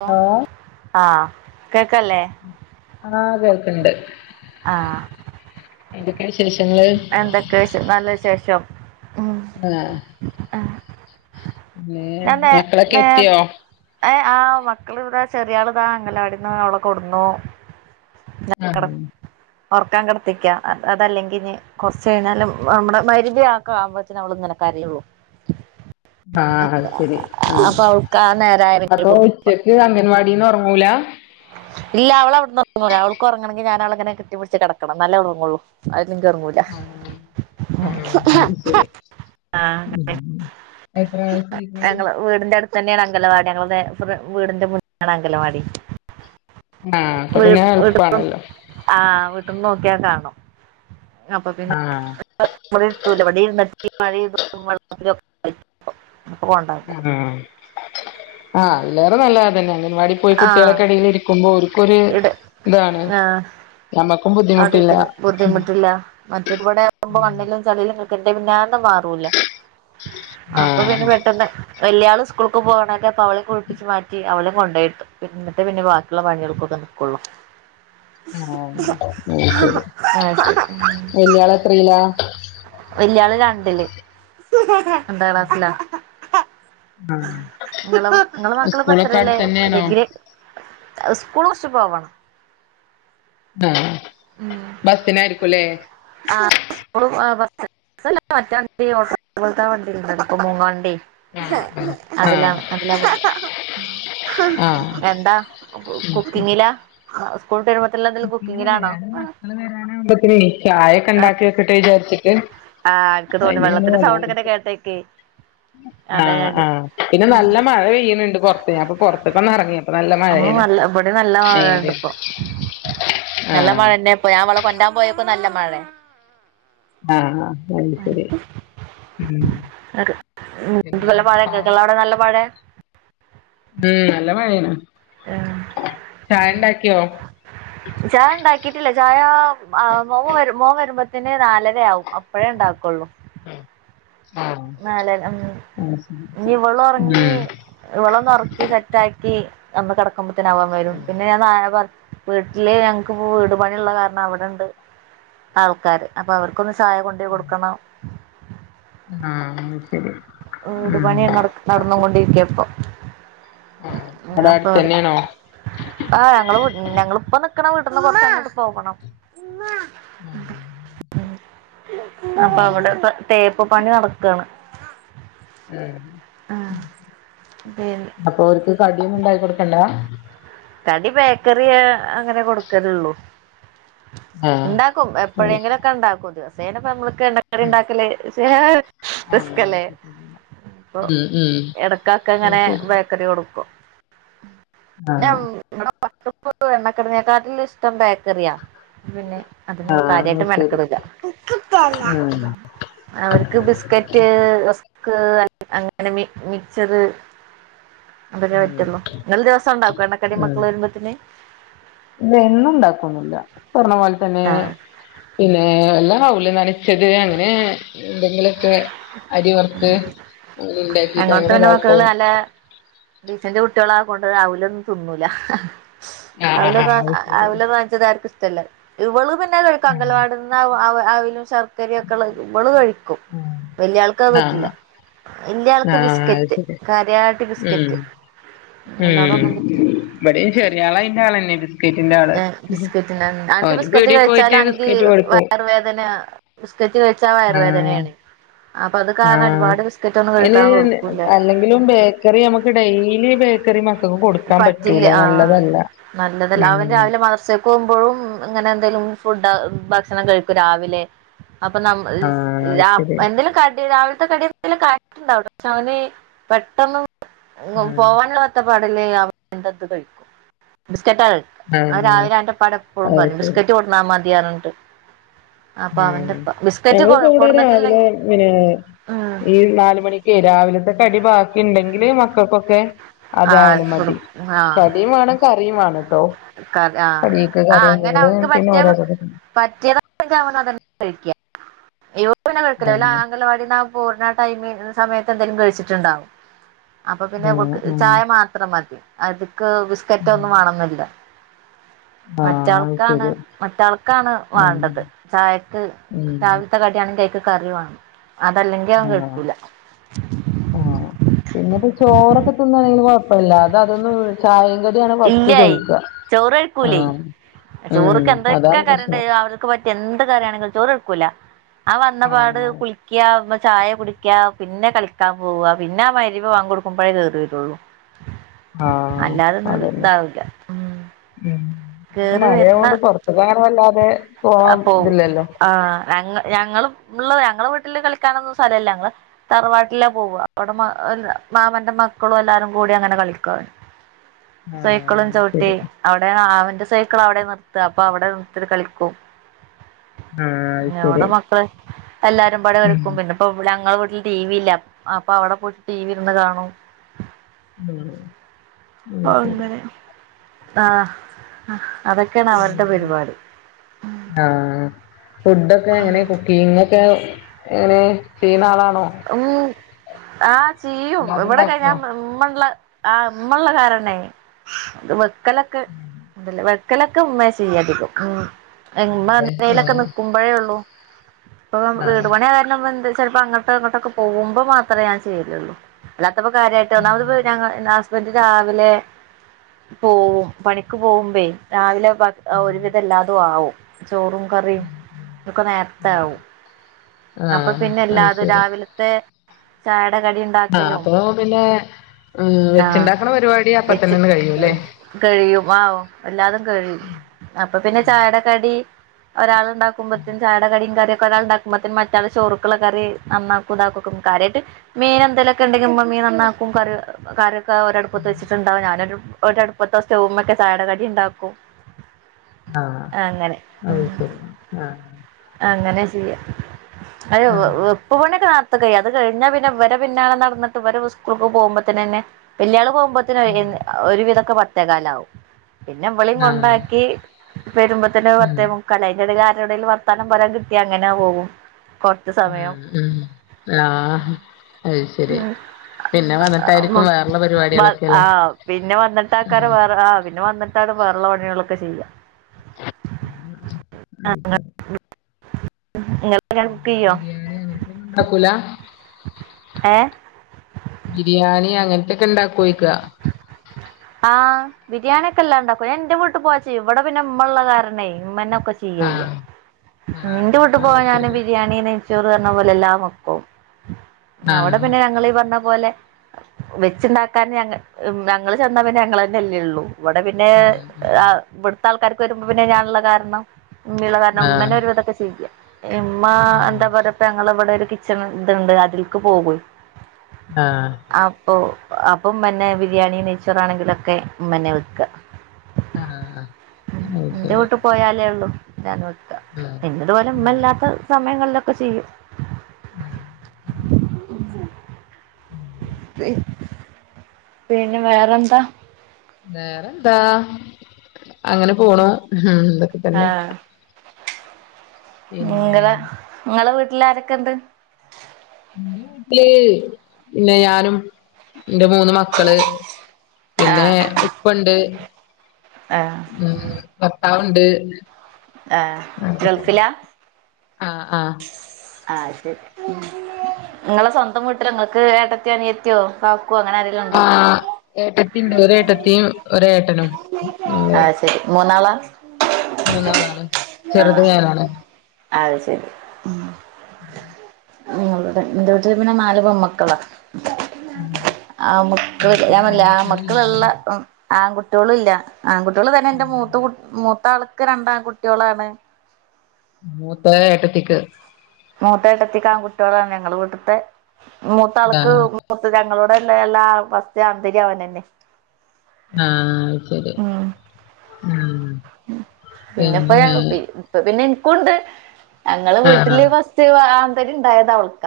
പ ഹലോ ആഹ് കേക്കല്ലേ. ആഹ് കേൾക്ണ്ട്. ആഹ്. എന്തൊക്കെ വിശേഷങ്ങള്. ക്കെശെ നല്ല വിശേഷം ഉം. ആഹ് നേ ഞാൻ നേ എക്കളൊക്കെത്ത്യോ. ഏഹ് ആഹ് മക്കള് ഇവിടതാ ചെറ്യാള്താ അങ്ങലാടിന്ന് ഓളെ കൊട്ന്നു. ആഹ് [inaudible] ഓറക്കാൻ കെട്ത്തിക്ക അത് അതല്ലെങ്കിഞ്ഞ്. കൊറച്ച് കയ്ഞ്ഞാലും മ നമ്മുടെ മയ്രിബ്യാ അക്കെ ആവുമ്പത്തിന് അവള്ങ്ങനെ കരയൊള്ളൂ. ആഹ് അത് സരി ആഹ് അപ്പൊ അവൾക്ക് ആ നേരായ പിന്നെ അപ്പോ കുറുമ്പ ഉച്ച ക്ക്‌ അംഗൻവാടീന്ന് ഒറങ്ങൂല. ഇല്ല അവളവിടുന്ന് ഒറങ്ങൂല അവൾക്കൊറങ്ങണോങ്കി ഞാനവളങ്ങനെ കെട്ടിപിടിച്ച് കെടക്കണം എന്നാലേ അവളൊറങ്ങൂളൂ അതെല്ലങ്കി ഒറങ്ങൂ ആഹ്- ആഹ് അത് ശരി ഉം എത്ര വയസായിപ്പോ ഞങ്ങളെ വീടിന്റെ അടുത്ത് തന്നെയാണ് അങ്കലവാടി ഞങ്ങള് നേ ഫ്രെ വീടിന്റെ മുന്നാണ് അങ്കലവാടി ആഹ് അപ്പം പിന്നെ എളുപ്പാണല്ലോ ആഹ് വീട്ട്ന്ന് നോക്കിയാ കാണും അപ്പൊ ആഹ് ഇവിടിരുത്തൂല ഇവിടെ ഇരുന്നിട്ട് ഈ മഴയും [inaudible] അപ്പം കൊണ്ടാക്കും ആഹ് - ആഹ് അയ്‌ലേറെ നല്ലത് അതന്നേണ് അംഗനവാടി പോയി ആ കുട്ടികളെക്കെടേല് ഇരിക്കുമ്പോ ഓര്ക്കൊരു ഇട് ഇതാണ് നമ്മക്കും ബു അവിടെത്തില്ല ബുദ്ധിമുട്ടില്ല മറ്റത് ഇവിടെ ആവുമ്പോ മണ്ണിലും [unintelligible] എന്റെ പിന്നാലേന്ന് മാറൂല്ല അപ്പൊ പിന്നെ ആഹ് പെട്ടെന്ന് വല്യാള് സ്കൂൾക്ക് പോവണെൻ്റെ ഒപ്പം അവളെ കുളിപ്പിച്ച് മാറ്റി അവളെ കൊണ്ടോയിരുത്തും എന്നിട്ടേ പിന്നെ ബാക്കിയുള്ള പണികൾക്കൊക്കെ നിക്കുള്ളൂ ആഹ് അത് ശരി വല്യാളെത്രയിലാ വല്ല്യാള് രണ്ടില് രണ്ടാംക്ലാസിലാ ആഹ് [unintelligible] നിങ്ങളെ സ്കൂളൊക്കെ മക്കളിപ്പത്രല്ലേ അടുത്തന്നെയാണോ ഡിഗ്രി അത് സ്കൂൾ കൊറച്ച് പോവണം ആഹ് ബസിനായിരിക്കുല്ലേ ആഹ് സ്‌കൂള് ആഹ് ബസ്സിൽ സ്സല്ല മറ്റേ വണ്ടി ഓട്ടോ പോലത്തെ വണ്ടിണ്ട് ഇപ്പം മൂങ്ങ വണ്ടി ആഹ് അതിലാണ് അതിലാ പോണ്ടെ ആഹ് എന്താ കുക്കിങ്ങിലാ സ്കൂളിട്ട് വരുമ്പത്തുള്ള എന്തേലും കുക്കിങ്ങിലാണോ മക്കള് വരാനാവുമ്പത്ത്നേ ചായയൊക്കെ ഉണ്ടാക്കി വെക്കിട്ട് വിചാരിച്ചിട്ട് ആഹ് എനിക്ക് തോന്നി അയിന് ഇങ്ങനെ വെള്ളത്തിന്റെ വന്നതാ സൗണ്ട് ഇങ്ങനെ കേട്ടേക്കെ ആഹ് -ആഹ് പിന്നെ നല്ല മഴ പെയ്യണണ്ട് പൊറത്ത് അപ്പൊ പൊറത്തുക്കൊന്നെറങ്ങിയപ്പം നല്ല ആഹ് മഴയാണ് നല്ല ഇവിടെ നല്ല മഴയൊണ്ട് ഏഹ് ഇപ്പോ ആഹ് മഴന്നെ ഇപ്പൊ ഞാൻ ഇവളെ കൊണ്ടരാൻ പോയപ്പം നല്ല മഴെ ആഹ് -അത്ശരി ശരി ഉം പിന്നെ നല്ല മഴെ ചായ നിങ്ങളവിടെ നല്ല മഴെ ഉം നല്ല മഴയാണ് ചായ ഉണ്ടാക്കിയോ ചായ ഉണ്ടാക്കിട്ടില്ല ചായ മോ വരു മോൻ വരുമ്പോത്തിന് നാലരയാവും അപ്പഴേ ഉണ്ടാക്കുള്ളൂ ആണോ നാലര ഉം. അത് ശരി ഉം ഇവളൊന്നൊറക്കി സെറ്റ് ആക്കി ഒന്ന് കിടക്കുമ്പത്തന് അവൻ വരും പിന്നെ ഞാൻ നാളെ പ വീട്ടില് ഞങ്ങക്കിപ്പോ വീട് പണിയുള്ള കാരണം അവിടണ്ട് ആൾക്കാര് അപ്പോ അവർക്കൊന്ന് ചായ കൊണ്ടോയി കൊടുക്കണം ആഹ് അത്ശരി വീട് പണി നടക്ക്‌ നടന്നു കൊണ്ടിരിക്കായിപ്പം ആഹ് അവിടെ അപ്പൊ അത് അടുത്തന്നെയാണോ ആഹ് ഞങ്ങള് ഞങ്ങളിപ്പം നിക്കണ വീട്ട്ന്ന് കൊറച്ചങ്ങോട്ട് പോവണം അപ്പൊ ഉം അവിടെയിപ്പം തേപ്പ് പണി നടക്കാണ് ഉം ആഹ് പിന്നെ അപ്പൊ അവർക്ക് കടിയൊന്നും ഉണ്ടാക്കി കൊടുക്കണ്ടാ കടി ബേക്കറി അങ്ങനെ കൊടുക്കലുള്ളൂ ആഹ് ഉണ്ടാക്കും അത് എപ്പോഴെങ്കിലും ശരി ഒക്കെ ഉണ്ടാക്കും ദിവസേനപ്പം നമ്മൾക്ക്‌ എണ്ണ കടി ഉം ഇണ്ടാക്കല് [unintelligible] ആഹ് റിസ്ക്കല്ലേ ഉം ഉം ഇപ്പൊ അത് എടക്കൊക്കെങ്ങനെ ശരി ബേക്കറി കൊടുക്കും പിന്നെ ആഹ് ഇവടെ മക്കക്ക് എണ്ണക്കടിനെക്കാട്ടിലുഷ്ടം ബേക്കറിയാ പിന്നെ അതിന് ആഹ് കാര്യായിട്ട് അത് ശരി മെനക്കടൂല ഉം ഉം അവർക്ക് ബിസ്ക്കറ്റ് റസ് ക്ക് അങ്ങനെ അങ്ങനെ മി മിച്ചറ് അതൊക്കെ ഉം പറ്റൊള്ളു ഇങ്ങള് ദിവസോണ്ടാക്കോ എണ്ണക്കടി മക്കള് വരുമ്പോത്തിന് ഇല്ല എന്നുണ്ടാക്കൊന്നുല്ല ഇപ്പർഞ്ഞ പോല തന്നെ ആഹ് പിന്നെ വല്ല അവിലും നനച്ചത് അങ്ങനെ എന്തെങ്കിലൊക്കെ അരി വർത്ത് ഇണ്ടാക്കീട്ടങ്ങനെതാക്കും ഡീസന്റ് കുട്ടികളാ കൊണ്ട് അവിലൊന്നും തിന്നൂല ആഹ് അവിലൊക്ക ആഹ് അത് ശരി അവില് വാ താർക്കുഷ്ടല്ല ഇവള് പിന്നെ കഴിക്കും അങ്കലാവാടിന്ന് അവ് അവ് അവിലും ശർക്കരിം ക്കള് ഇവള് കഴിക്കും വല്യാൾക്കത് പറ്റില്ല ആഹ് വല്ല്യാൾക്ക് ആഹ് അത് ബിസ്കറ്റ് ശരി കര്യായിട്ട് ഉം ബിസ്കറ്റ് ഉം ഇവെടിം ചെറിയാളയ്ന്റെ ആളന്നെ ബിസ്കറ്റിന്റെ ആള് ബിസ്ക്കറ്റിന് ഉം അനക്ക് ഓന് ബിസ്ക്കറ്റ് പീടിയെ പോയിട്ട് കയിച്ചാലാണെങ്കി ബിസ്ക്കറ്റ് കൊടുക്കും വയറ് വേദന ബിസ്കറ്റ് കയിച്ചാ വയറ് ആഹ് വേദനേണ് ആഹ് ഒന്നും അയ്ന് കഴിക്കാൻ കൊടുക്കൂല്ല അല്ലെങ്കിലും ബേക്കറി നമക്ക് ഡെയ്ലി ബേക്കറി മക്ക ൾക്ക് കൊട്ക്കാൻ പറ്റൂല പറ്റില്ല ആഹ് നല്ലതല്ല ഉം കോവുമ്പഴും ഇങ്ങനെന്തേലും ഫുഡ് ഭക്ഷണം കഴിക്കും രാവിലെ അപ്പൊ നമ്മ ഇ ആഹ് രാ ശരി എന്തേലും കടി രാവിൽത്തെ കടി എന്തേലും ഒക്കെ ആയിട്ടുണ്ടാവും പക്ഷെവന് പെട്ടന്ന് ആഹ് പോവാനുള്ള ബത്തപ്പാടില് അവൻ തത് കഴിക്കും ബിസ്ക്കറ്റാ അവൻ ആഹ് രാവിലെ ഓൻ്റെപ്പാടെപ്പഴും അത് പറയും ശരി ബിസ്കറ്റ് കൊടുന്നാ മതി പർഞ്ഞിട്ട് ഉം ഞങ്ങളിപ്പൊവടെ രാവിലെ കൊടുന്നിട്ടില്ലെങ്കിൽ പിന്നെ ഉം ഈ നാല് മണി ക്ക് രാവിലത്തെ കടി ബാക്കിണ്ടെങ്കില് മക്കക്കൊക്കെ ആഹ് അതായാലും കൊടു മതി ആഹ് കടിം വേണം കറിം വേണട്ടോ കറി ആഹ് കടീക്ക് ആഹ് അങ്ങനെ കറിണ്ടെങ്കില് അവൻക്ക് പിന്നെ പറ്റിയ ഓരാവ പറ്റിയതാണെങ്കി അവനതന്നെ കഴിക്കാ ഇവൻ പിന്നെ കഴിക്കൂല ഓലാ ആഹ് അംഗങ്കലവാടീന്നാ പോര്ണ ടൈമി സമയത്തെന്തായാലും കഴിച്ചിട്ട്ണ്ടാവും അപ്പൊ പിന്നെ അവക്ക് ഉം ഉം ചായ മാത്രം മതി അത്ക്ക് ബിസ്കറ്റൊന്നും വാണന്നില്ല ആഹ് അത് മറ്റാൾക്കാണ് ശരി മറ്റാൾക്കാണ് ഉം വാണ്ടത് ചായക്ക് ത്തെ ഉം കടി ആണെങ്കിൽ അയ്ക്ക് കറി വേണം അതല്ലെങ്കി അവൻ ആഹ് കഴിക്കൂല ആഹ് പിന്നെപ്പ ചോറൊക്കെ തിന്നാണെങ്കിൽ കൊഴ പ്പല്ല അത് അതൊന്ന് ചായേം കടിയാണ് ഫസ്റ്റ് ഇല്ലേയ് ചോദിക്കാ ചോറ് കഴിക്കൂലേയ് ആഹ് ഉം ചോറ്ക്ക് എന്തൊക്കെ അതാണ് കറി പ്രശ്നം ഇണ്ടേലും അവർ ക്ക് പറ്റിയ എന്ത് കാറിയാണെങ്കിലും ചോറ് കഴിക്കൂല ആ വന്നപാട് ആഹ് കുളിക്കാ ചായ കുടി ക്കാ പിന്നെ കളിക്കാൻ പോവാ പിന്നാ മഗ്രിബ് ബാങ്ക് കൊടുക്കുമ്പഴേ കേറി വരുള്ളൂ ആഹ് അല്ലാതൊന്നും അതന്നെ ഇതാവില്ല ഉം ഉം പ്പൊ കേറി വരുന്ന മഴയായോണ്ട് പോർത്തിക്കങ്ങനെ വല്ലാതെ പോവാൻ പോവും ഇതില്ലല്ലോ? ആഹ് ഞങ്ങ ഞങ്ങളും ഉള്ള ഞങ്ങളെ വീട്ടിൽ കളിക്കാനൊന്നും സ്ഥലല്ല ഞങ്ങള് തറവാട്ടില പോവ അവിടെ മാമന്റെ മക്കളും എല്ലാരും കൂടി അങ്ങനെ കളിക്കും. ക്കും ആഹ് സൈക്കളും അത് ചൗട്ടി ശരി അവിടെ അവന്റെ സൈക്കിൾ അവിടെ നിർത്ത അപ്പൊ അവിടെ നിർത്തിട്ട് കളിക്കും. ആഹ് അത് അവ്ടെ ശരി മക്കള് എല്ലാരും പാടെ ഉം കളിക്കും പിന്നെ അപ്പ ഇവിടെ ഞങ്ങളെ വീട്ടില് ടി വി ഇല്ല. അപ്പ അവിടെ പോയിട്ട് ടി വി ഇരുന്ന് കാണും. ഉം. ഓ അത് ശരി ഇന്നലെ. ആ അതൊക്കേണ് അവരുടെ പരിപാടി. ആ ഫുഡൊക്കെ എങ്ങനെ? കുക്കിംഗ് ഒക്കെ എങ്ങനെ? ചെയ്ണ ആളാണോ? ഉം. ആ ചെയ്യും. അല്ലാതെ ഇവിടൊക്കെ ഇണ്ടാക്കോ ഞാൻ മാ ഇമ്മള്ള ആ ഇമ്മള്ള കാരണെ അത് വെക്കലൊക്കെ എന്തല്ല [unintelligible] ക്കലൊക്കെ ഉമ്മെ ചെയ്യധികം. ഇമ്മ അതെല്ലേ എങ്ങനേലൊക്കെ ഏഹ് നിക്കും. പ്പഴേ ഒള്ളു. ഇപ്പൊ വീട് ആഹ് പണിയായ കാരണം എന്തെ ചെൽപം അങ്ങൻ അങ്ങട്ടൊ ഇങ്ങട്ടൊക്കെ പോകുമ്പം മാത്രേ ഞാ ചെയ്യലൊള്ളു. അല്ലാത്തപ്പം കാര്യായിട്ട് ഒന്നാമത് ആഹ് ഇപ്പ ഞങ്ങള് നാസ്. പ്പന്റ് രാവിലെ പോവും. പണിക്ക് പോവുമ്പെ രാവിലെ. ഇപ്പ ആഹ്, ഒരുവിധം എല്ലാതും ആവും, ചോറും. ക്കറിം, ആഹ് ആഹ് ഇതൊക്കെ നേര്ത്താവും. ആഹ് ആഹ് അപ്പപിന്നെ അത് എല്ലാതും. ശരി ലത്തെ ചായടെ കടിം. ആഹ്. അപ്പൊ പിന്നെ അ വെച്ച് ആഹ് ഇണ്ടാക്ക്ണ പരിപാടി വെച്ച് അപ്പത്തന്നെന്ന് കഴിയുല്ലെ. കഴിയും. ആവ് എല്ലാതും കഴിയും. അപ്പ പിന്നെ ചായെടെ കടി ഒരാള്. ഇണ്ടാക്കുമ്പത്തിന് ചയടെ കടിം, കറിയെക്കെ ഒരാള് ഇണ്ടാക്കുമ്പത്തിന്. മറ്റെ ആള് ചോറ്ക്ക്ള്ള കറി. നന്നാക്കും, ഇതാക്കും. കാര്യായിട്ട് മീനെന്തെയിലൊക്കെണ്ടെങ്കില് മീൻ നന്നാക്കും കറിഎട് കറിയ ക്കാ ഒരടുപ്പത്ത് വെച്ചിട്ട് ഇണ്ടാവും. ഞാനൊരു ഒര് അട്പ്പത്തൊ സറ്റൗമ ക്കെ ചായകടി ഇണ്ടാക്കും. ആഹ്. അഹ് ശെരി. ആഹ്. അങ്ങനെ ചെയ്യ. അഹ് ആഹ് വെപ്പ് പണ്യാെക്കെ നേർ ത് കയ്യ. അത് കഴിഞ്ഞാ പിന്നെ ഇവരെ പിന്നാലെ നടന്നിട്ട്. ഇവരെ സ്കൂൾക്ക് പോകുമ്പത്തിനെന്നെ വല്യാള് പോവുമ്പേ ത്തിനൊയിൻ ഒരുവിധൊക്കെ പത്തേക്കാ ലാവും. പിന്നെ, ഇവളിം ആഹ് കൊണ്ടാക്കി. വെരുമ്പത്തെന്നെ ഉം പത്തേമുക്കാലായി. അയ്ന്റെടേല് ആരോടേലും വർത്താനം പറയാൻ കിട്ട്യാ അങ്ങനൊ പോകും. കൊറച്ച് സമയം അഹ്. അ. ആഹ്, അയ് ശെരി. ആഹ്. ആ. പിന്നെ വന്നിട്ടെക്കാരം. ഉം വേറെ ആഹ് വി. പിന്നെ വന്നിട്ടാണ് വേറള്ള പണികളൊക്കെ ചെയ്യ. [inaudible] ഇങ്ങൾക്ക് ഹെൽപെയ്യോ? ബിരിയാണി അങ്ങനത്തൊന്നും ഉണ്ടാക്കൂല ഏഹ്. ബിരിയാണി അങ്ങൻത്തൊക്കെ ഇണ്ടാക്കോയ്ക്കാ. [inaudible] ആഹ്. ബിരിയാണിക്കല്ലാം ഇണ്ടാക്കും. ഞാ ഇന്റെ വീട്ട് പോയാ ചെയ്യും. ഇവടെ പിന്നെ മ്മള്ള കാര്നെ, ഇമ്മന്നെക്കെ ചെയ്യും. ഇയ്യയ്യാ. ആഹ് ഇന്റെ വീട്ട് ആഹ് പോയാ അത് ഞാന് ശരി ബിരിയാ ണീ നെയച്ചോറ് അർന്നഞ്ഞ പോലെ എല്ലാം വെക്കും. അവടെ ആഹ് പിന്നെ ഞങ്ങളീ പർഞ്ഞ പോലെ. വെച്ച്ണ്ടാക്കാന്. ഞങ്ങ ഞങ്ങള് ചെന്നാ പിന്നെ, ഞങ്ങളെന്നെല്ലേ ള്ളൂ. ഇവടെ പിന്നെ.. ഉം ഉം അഹ് ഇവിട്ത്താൾക്കാർക്ക് വരുമ്പോ പിന്നെ, ഞാൻ ഇള്ള കാരണം. ഇമ്മിള്ള കാരണം ' ഉമ്മന്നെ ആഹ് ഒരു വിതൊക്കെ ചെയ്യാ. ഇമ്മാ ആഹ് എന്താ പറ്യ ഇപ്പ ഞങ്ങള ഇവടെ ഒരു കിച്ച്ണ് ത്ണ്ട് അതിൽക്ക് പോകെയ്. ആഹ്. അപ്പൊ, അപ്പൊ ഇമ്മന്നെ, ബിരിയാണി, നെയ്ച്ചോറാണെങ്കിലൊക്കെ ഇമ്മന്നെ വെക്കാ. ആഹ്, സ സ്റ്റഹ് ശെരി. പോയാലെ ഒള്ളൂ ഞാൻവെക്കാ. പിന്നെ ഇതുപോലെ ഉം ഇമ്മല്ലാത്ത സമയങ്ങളിലൊക്കെ ചെയ്യും. ആഹ് പിന്നെ. വേറെന്താ? വേറെന്താ. അങ്ങനെ പോണു. ഉം. ഇതെക്കെ തെന്നെ. [unintelligible] പിന്നെ ഇങ്ങളെ വീട്ട്ലാരെക്കെ ണ്ട്? ഇൻ്റെ വീട്ട്‌ല് പിന്നെ ഞാനും ഇന്റെ മൂന്ന് മക്കള്. പിന്നെ ആഹ് ഉപ്പണ്ട്. ആഹ് ഉം ഭർത്താവ്ണ്ട്. ആഹ് ഗൾഫിലാ? ആഹ് ആഹ്. ആഹ് ശെരി. ഇങ്ങളെ സ്വന്തം വീട്ടിലാ ഇങ്ങക്ക് ഏട്ടത്തി അനിയത്ത്യോ, കാക്കോ, അങ്ങനാരെ ആഹ് ഏട്ടത്തിണ്ട്. ഒരേട്ടത്തിം ഒരേട്ടനും. ഞങ്ങള് അയ് ശെരി മൂന്നാളാ. മൂന്നാളാണ് ചെറുത് ആഹ്. ഞാനാണ് അയ് ശെരി ഉം ഇങ്ങളുടെ ഇന്റെ വീട്ടില് പിന്നെ നാല് പെമ്മക്കളാ. ആഹ് അത് ആമ്മക്കള്ല്ല ശരി ഞാം പർഞ്ഞ്ലെ ആൺകുട്ടികളില്ലാല്ലേ ആമ്മകള്ള്ളെ അഹ് ആൺകുട്ട്യേള്ല്ല. ആൺകുട്ട്യേള് തെന്നെ ഇൻ്റെ മൂത്ത കു മൂത്താൾക്ക് രണ്ടാൺ കുട്ട്യേളാണ്. മൂത്ത ഏട്ടത്തിക്ക്. മൂത്തേട്ടത്തിക്കാൺ കുട്ട്യേളാണ് ഞങ്ങള് വീട്ട്ത്തെ മൂത്താൾക്ക് ആഹ് മുത്ത് തങ്ങളോടെനെ എല്ലാ ഫസ്റ്റ് ആൺ തെര്യാണെന്നെ ആഹ് ശെരി. ഉം പിന്നെപ്പൊ ഞങ്ങക്കൊക്കി ഇപ്പ പിന്നെ ഇൻക്കുണ്ട് അങ്ങളെ ആഹ് വീട്ടില് ഫസ് റ്റ് ആൺ തരിണ്ടായത് അവൾക്ക.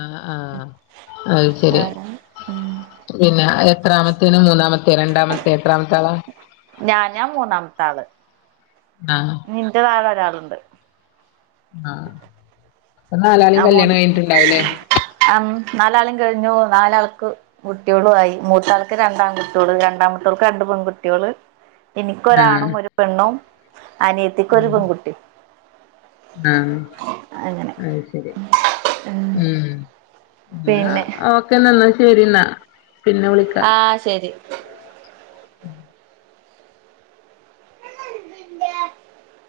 ആഹ് ആഹ് അത് ശെരി. ആഹ് ഉം പിന്നെ എത്രാമത്തെയ്ന് മൂന്നാമ ത്തെ രണ്ടാമത്തെ എത്രാമത്താളാ? ഞാ ഞാ മൂന്നാമത്താള്. ആഹ് ഞ്ൻ്റെ താഴെ ഒരാള്ണ്ട്. ആഹ് പ്പ നാലാളിം കല്യാണം കഴിഞ്ഞ്ട്ട്ണ്ടാവൂല്ലേ. ആം നാലാളിം കഴിഞ്ഞു നാലാൾക്ക് കുട്ട്യേളു ആയി. മൂത്താൾക്ക് രണ്ടാംകുട്ട്യേള് രണ്ടാം മത്തോൾക്ക് രണ്ട് പെൺകുട്ട്യേള്. ആഹ് എനിക്കൊരാണും ഒരു പെണ്ണും അനിയത്തിക്കൊര് ഉം പെൺകുട്ടി. ആഹ് അങ്ങനെ അയ് ശെരി. ഉം എന്ന പിന്നെ ഓക്കെന്ന ന്നാ ശെരിന്നാ പിന്നെ വിളി ആഹ് ശെരി. ഉം എന്ത